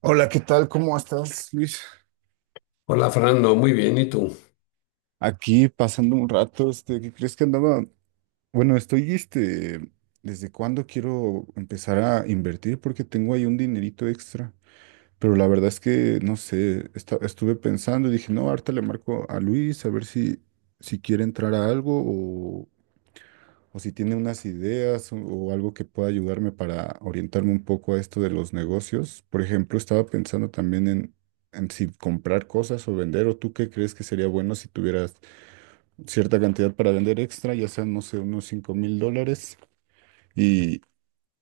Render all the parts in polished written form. Hola, ¿qué tal? ¿Cómo estás, Luis? Hola Fernando, muy bien, ¿y tú? Aquí pasando un rato, este, ¿qué crees que andaba? Bueno, estoy, este, ¿desde cuándo quiero empezar a invertir? Porque tengo ahí un dinerito extra, pero la verdad es que, no sé, estuve pensando y dije, no, ahorita le marco a Luis a ver si quiere entrar a algo o si tiene unas ideas o algo que pueda ayudarme para orientarme un poco a esto de los negocios. Por ejemplo, estaba pensando también en si comprar cosas o vender, o tú qué crees que sería bueno si tuvieras cierta cantidad para vender extra, ya sean, no sé, unos $5,000, y,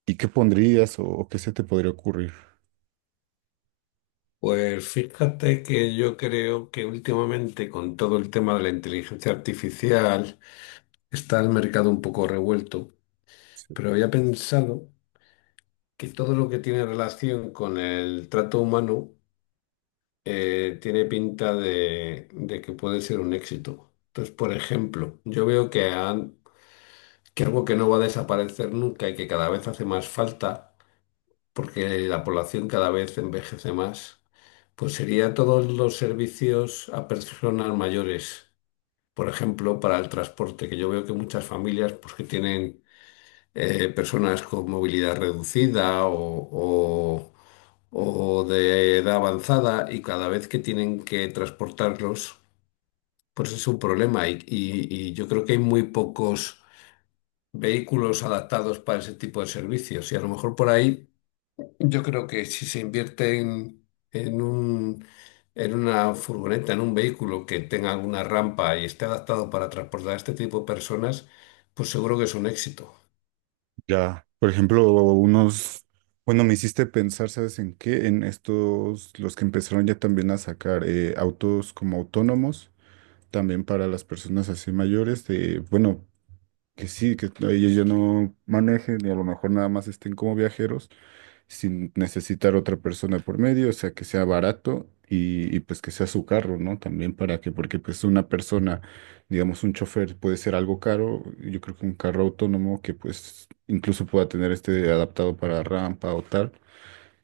y qué pondrías o qué se te podría ocurrir. Pues fíjate que yo creo que últimamente con todo el tema de la inteligencia artificial está el mercado un poco revuelto, Sí. pero había pensado que todo lo que tiene relación con el trato humano tiene pinta de que puede ser un éxito. Entonces, por ejemplo, yo veo que, que algo que no va a desaparecer nunca y que cada vez hace más falta, porque la población cada vez envejece más, pues sería todos los servicios a personas mayores. Por ejemplo, para el transporte, que yo veo que muchas familias pues, que tienen personas con movilidad reducida o de edad avanzada y cada vez que tienen que transportarlos, pues es un problema. Y yo creo que hay muy pocos vehículos adaptados para ese tipo de servicios. Y a lo mejor por ahí. Yo creo que si se invierte en, en un, en una furgoneta, en un vehículo que tenga alguna rampa y esté adaptado para transportar a este tipo de personas, pues seguro que es un éxito. Ya, por ejemplo, unos... Bueno, me hiciste pensar, ¿sabes en qué? En estos, los que empezaron ya también a sacar autos como autónomos, también para las personas así mayores, de, bueno, que sí, que ellos ya no manejen y a lo mejor nada más estén como viajeros sin necesitar otra persona por medio, o sea, que sea barato y, pues que sea su carro, ¿no? También para que, porque pues una persona, digamos, un chofer puede ser algo caro, yo creo que un carro autónomo que pues incluso pueda tener este adaptado para rampa o tal.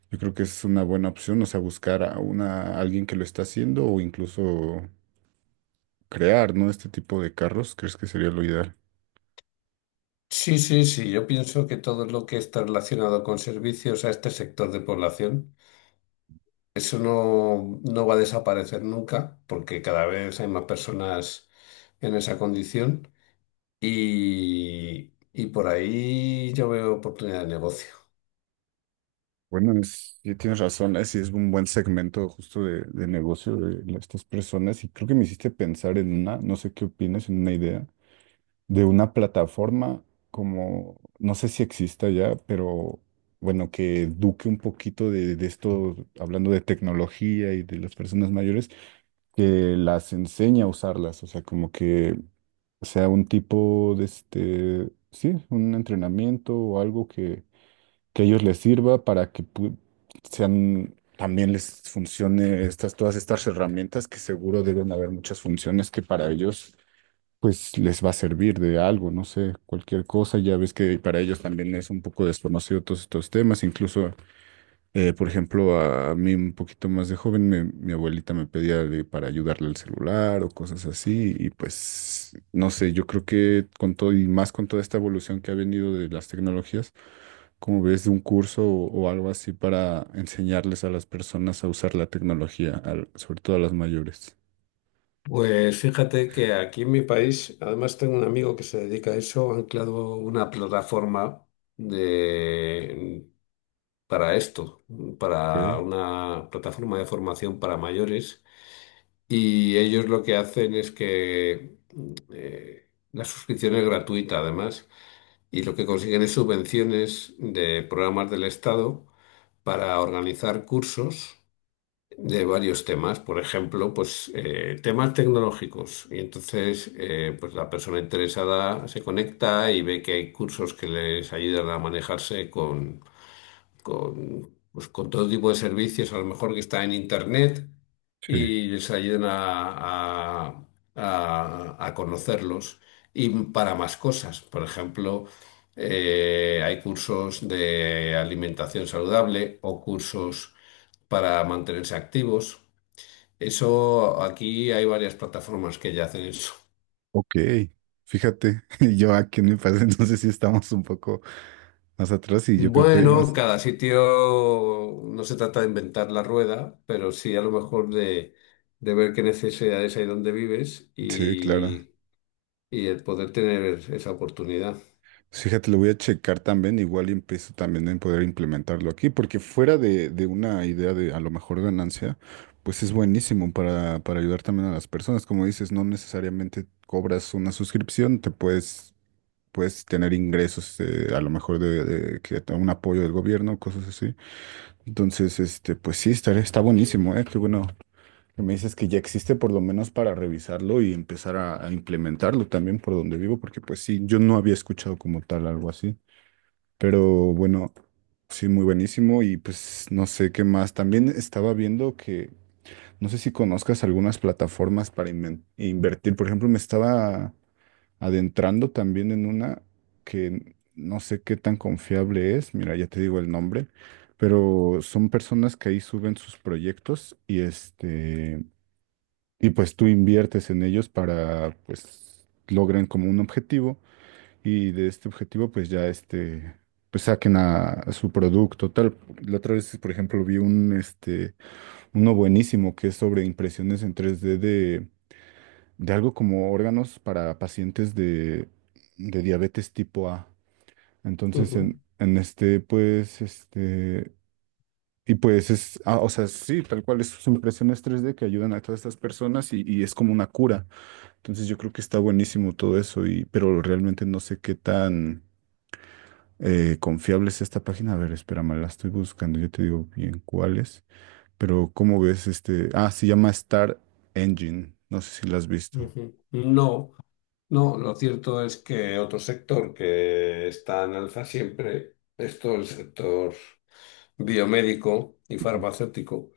Yo creo que es una buena opción, o sea, buscar a una, a alguien que lo está haciendo o incluso crear, ¿no? Este tipo de carros, ¿crees que sería lo ideal? Sí, sí, sí, yo pienso que todo lo que está relacionado con servicios a este sector de población, eso no, no va a desaparecer nunca, porque cada vez hay más personas en esa condición y por ahí yo veo oportunidad de negocio. Bueno, es, sí tienes razón, es, sí es un buen segmento justo de, negocio de estas personas y creo que me hiciste pensar en una, no sé qué opinas, en una idea de una plataforma como, no sé si exista ya, pero bueno, que eduque un poquito de esto, hablando de tecnología y de las personas mayores, que las enseñe a usarlas, o sea, como que sea un tipo de este, sí, un entrenamiento o algo que a ellos les sirva para que sean, también les funcione estas, todas estas herramientas, que seguro deben haber muchas funciones que para ellos, pues les va a servir de algo, no sé, cualquier cosa. Ya ves que para ellos también es un poco desconocido todos estos temas, incluso por ejemplo, a mí un poquito más de joven, mi abuelita me pedía para ayudarle al celular o cosas así, y pues, no sé, yo creo que con todo y más con toda esta evolución que ha venido de las tecnologías, como ves, de un curso o algo así para enseñarles a las personas a usar la tecnología, sobre todo a las mayores. Pues fíjate que aquí en mi país, además tengo un amigo que se dedica a eso, han creado una plataforma de, para esto, para Ok, una plataforma de formación para mayores. Y ellos lo que hacen es que la suscripción es gratuita además, y lo que consiguen es subvenciones de programas del Estado para organizar cursos de varios temas, por ejemplo, pues temas tecnológicos. Y entonces, pues la persona interesada se conecta y ve que hay cursos que les ayudan a manejarse con, pues, con todo tipo de servicios, a lo mejor que está en internet, sí, y les ayuden a- a conocerlos. Y para más cosas, por ejemplo, hay cursos de alimentación saludable o cursos para mantenerse activos. Eso aquí hay varias plataformas que ya hacen eso. ok. Fíjate, yo aquí en mi país entonces sí estamos un poco más atrás y yo creo que hay Bueno, más. cada sitio no se trata de inventar la rueda, pero sí a lo mejor de, ver qué necesidades hay donde vives Sí, claro. y el poder tener esa oportunidad. Fíjate, lo voy a checar también, igual y empiezo también en poder implementarlo aquí, porque fuera de, una idea de a lo mejor ganancia, pues es buenísimo para ayudar también a las personas. Como dices, no necesariamente cobras una suscripción, te puedes tener ingresos a lo mejor de que un apoyo del gobierno, cosas así. Entonces, este, pues sí, estaría, está buenísimo, ¿eh? Qué bueno. que Me dices que ya existe por lo menos para revisarlo y empezar a implementarlo también por donde vivo, porque pues sí, yo no había escuchado como tal algo así. Pero bueno, sí, muy buenísimo. Y pues no sé qué más. También estaba viendo que, no sé si conozcas algunas plataformas para invertir. Por ejemplo, me estaba adentrando también en una que no sé qué tan confiable es. Mira, ya te digo el nombre. Pero son personas que ahí suben sus proyectos y este, y pues tú inviertes en ellos para, pues, logren como un objetivo y de este objetivo pues ya este pues saquen a, su producto tal. La otra vez, por ejemplo, vi un este uno buenísimo que es sobre impresiones en 3D de, algo como órganos para pacientes de, diabetes tipo A. Entonces Ujú, en este pues este y pues es ah, o sea, sí, tal cual es sus impresiones 3D que ayudan a todas estas personas y es como una cura. Entonces yo creo que está buenísimo todo eso y pero realmente no sé qué tan confiable es esta página. A ver, espérame, la estoy buscando. Yo te digo bien cuál es. Pero, ¿cómo ves este? Ah, se llama Star Engine. No sé si la has visto. ujú. No, no, lo cierto es que otro sector que está en alza siempre es todo el sector biomédico y farmacéutico.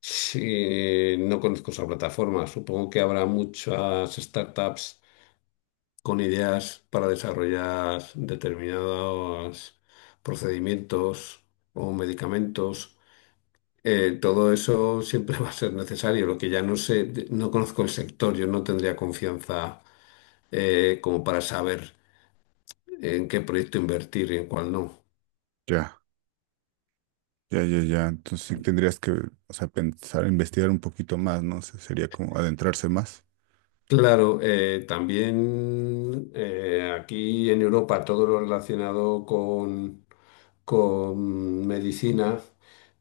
Sí, no conozco esa plataforma. Supongo que habrá muchas startups con ideas para desarrollar determinados procedimientos o medicamentos. Todo eso siempre va a ser necesario. Lo que ya no sé, no conozco el sector, yo no tendría confianza como para saber en qué proyecto invertir y en cuál no. Ya, ya, ya, ya. Entonces sí tendrías que, o sea, pensar, investigar un poquito más, ¿no? Sería como adentrarse más. Claro, también aquí en Europa todo lo relacionado con medicina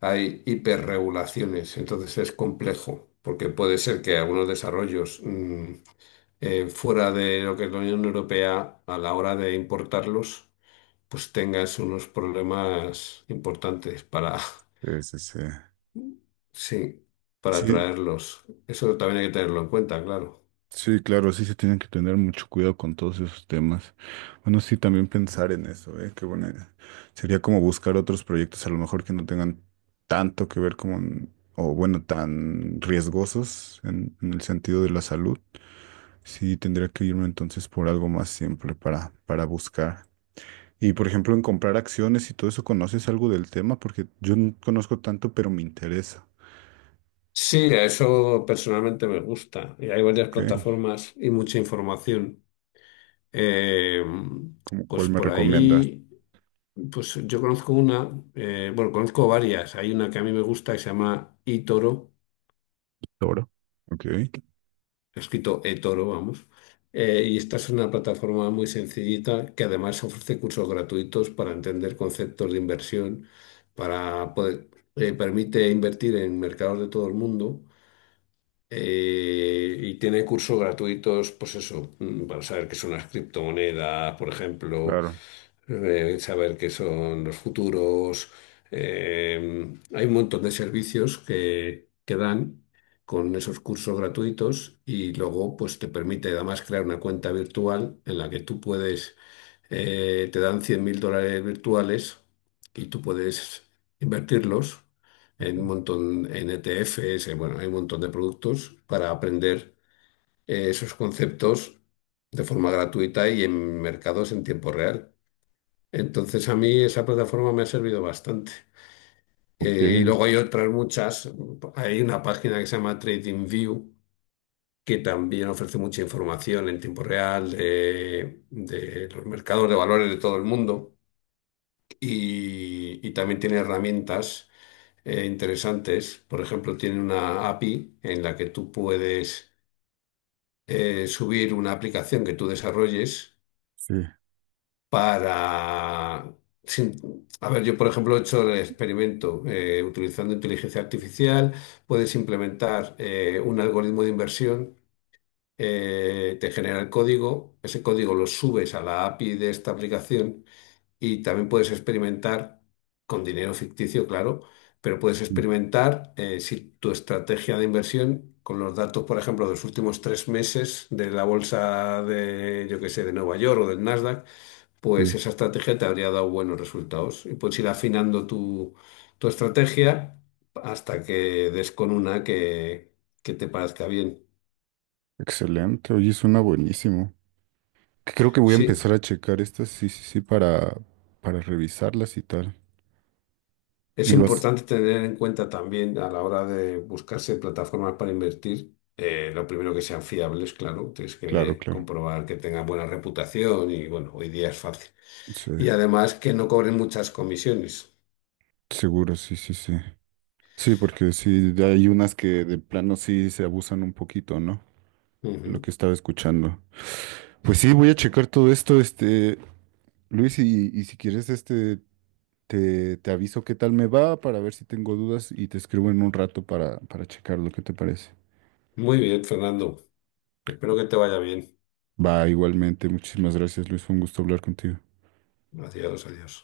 hay hiperregulaciones, entonces es complejo, porque puede ser que algunos desarrollos fuera de lo que es la Unión Europea, a la hora de importarlos, pues tengas unos problemas importantes para, Sí, sí, sí. sí, para Sí, traerlos. Eso también hay que tenerlo en cuenta, claro. sí, claro, sí se tienen que tener mucho cuidado con todos esos temas. Bueno, sí, también pensar en eso, ¿eh? Que bueno, sería como buscar otros proyectos a lo mejor que no tengan tanto que ver con, o bueno, tan riesgosos en, el sentido de la salud. Sí, tendría que irme entonces por algo más simple para buscar. Y por ejemplo, en comprar acciones y todo eso, ¿conoces algo del tema? Porque yo no conozco tanto, pero me interesa. Sí, a eso personalmente me gusta. Y hay varias ¿Ok? plataformas y mucha información. Eh, ¿Cómo cuál pues me por recomiendas? ahí. Pues yo conozco una, bueno, conozco varias. Hay una que a mí me gusta que se llama eToro, Toro. Ok, escrito eToro, vamos. Y esta es una plataforma muy sencillita que además ofrece cursos gratuitos para entender conceptos de inversión, para poder, permite invertir en mercados de todo el mundo. Y tiene cursos gratuitos, pues eso, para saber qué son las criptomonedas, por ejemplo, claro. Saber qué son los futuros. Hay un montón de servicios que dan con esos cursos gratuitos y luego pues te permite además crear una cuenta virtual en la que tú puedes, te dan $100.000 virtuales y tú puedes invertirlos Ok. en un montón, en ETFs, bueno, hay un montón de productos para aprender esos conceptos de forma gratuita y en mercados en tiempo real. Entonces a mí esa plataforma me ha servido bastante. Y Ok. luego hay otras muchas. Hay una página que se llama TradingView que también ofrece mucha información en tiempo real de los mercados de valores de todo el mundo y también tiene herramientas interesantes. Por ejemplo, tiene una API en la que tú puedes subir una aplicación que tú desarrolles Sí, para, a ver, yo por ejemplo he hecho el experimento utilizando inteligencia artificial, puedes implementar un algoritmo de inversión, te genera el código, ese código lo subes a la API de esta aplicación y también puedes experimentar con dinero ficticio, claro, pero puedes sí. experimentar si tu estrategia de inversión con los datos, por ejemplo, de los últimos 3 meses de la bolsa de, yo qué sé, de Nueva York o del Nasdaq, Sí. pues esa estrategia te habría dado buenos resultados y puedes ir afinando tu, estrategia hasta que des con una que te parezca bien. Excelente. Oye, suena buenísimo. Creo que voy a Sí, empezar a checar estas, sí, sí, sí, para, revisarlas y tal. es Me vas. importante tener en cuenta también a la hora de buscarse plataformas para invertir, lo primero que sean fiables, claro, tienes Claro, que claro. comprobar que tengan buena reputación y bueno, hoy día es fácil. Sí, Y además que no cobren muchas comisiones. seguro, sí, sí, sí. Sí, porque sí, hay unas que de plano sí se abusan un poquito, ¿no? Lo Ujú. que estaba escuchando. Pues sí, voy a checar todo esto, este, Luis, y, si quieres, este, te aviso qué tal me va para ver si tengo dudas y te escribo en un rato para, checar lo que te parece. Muy bien, Fernando. Espero que te vaya bien. Va, igualmente, muchísimas gracias, Luis. Fue un gusto hablar contigo. Adiós, adiós.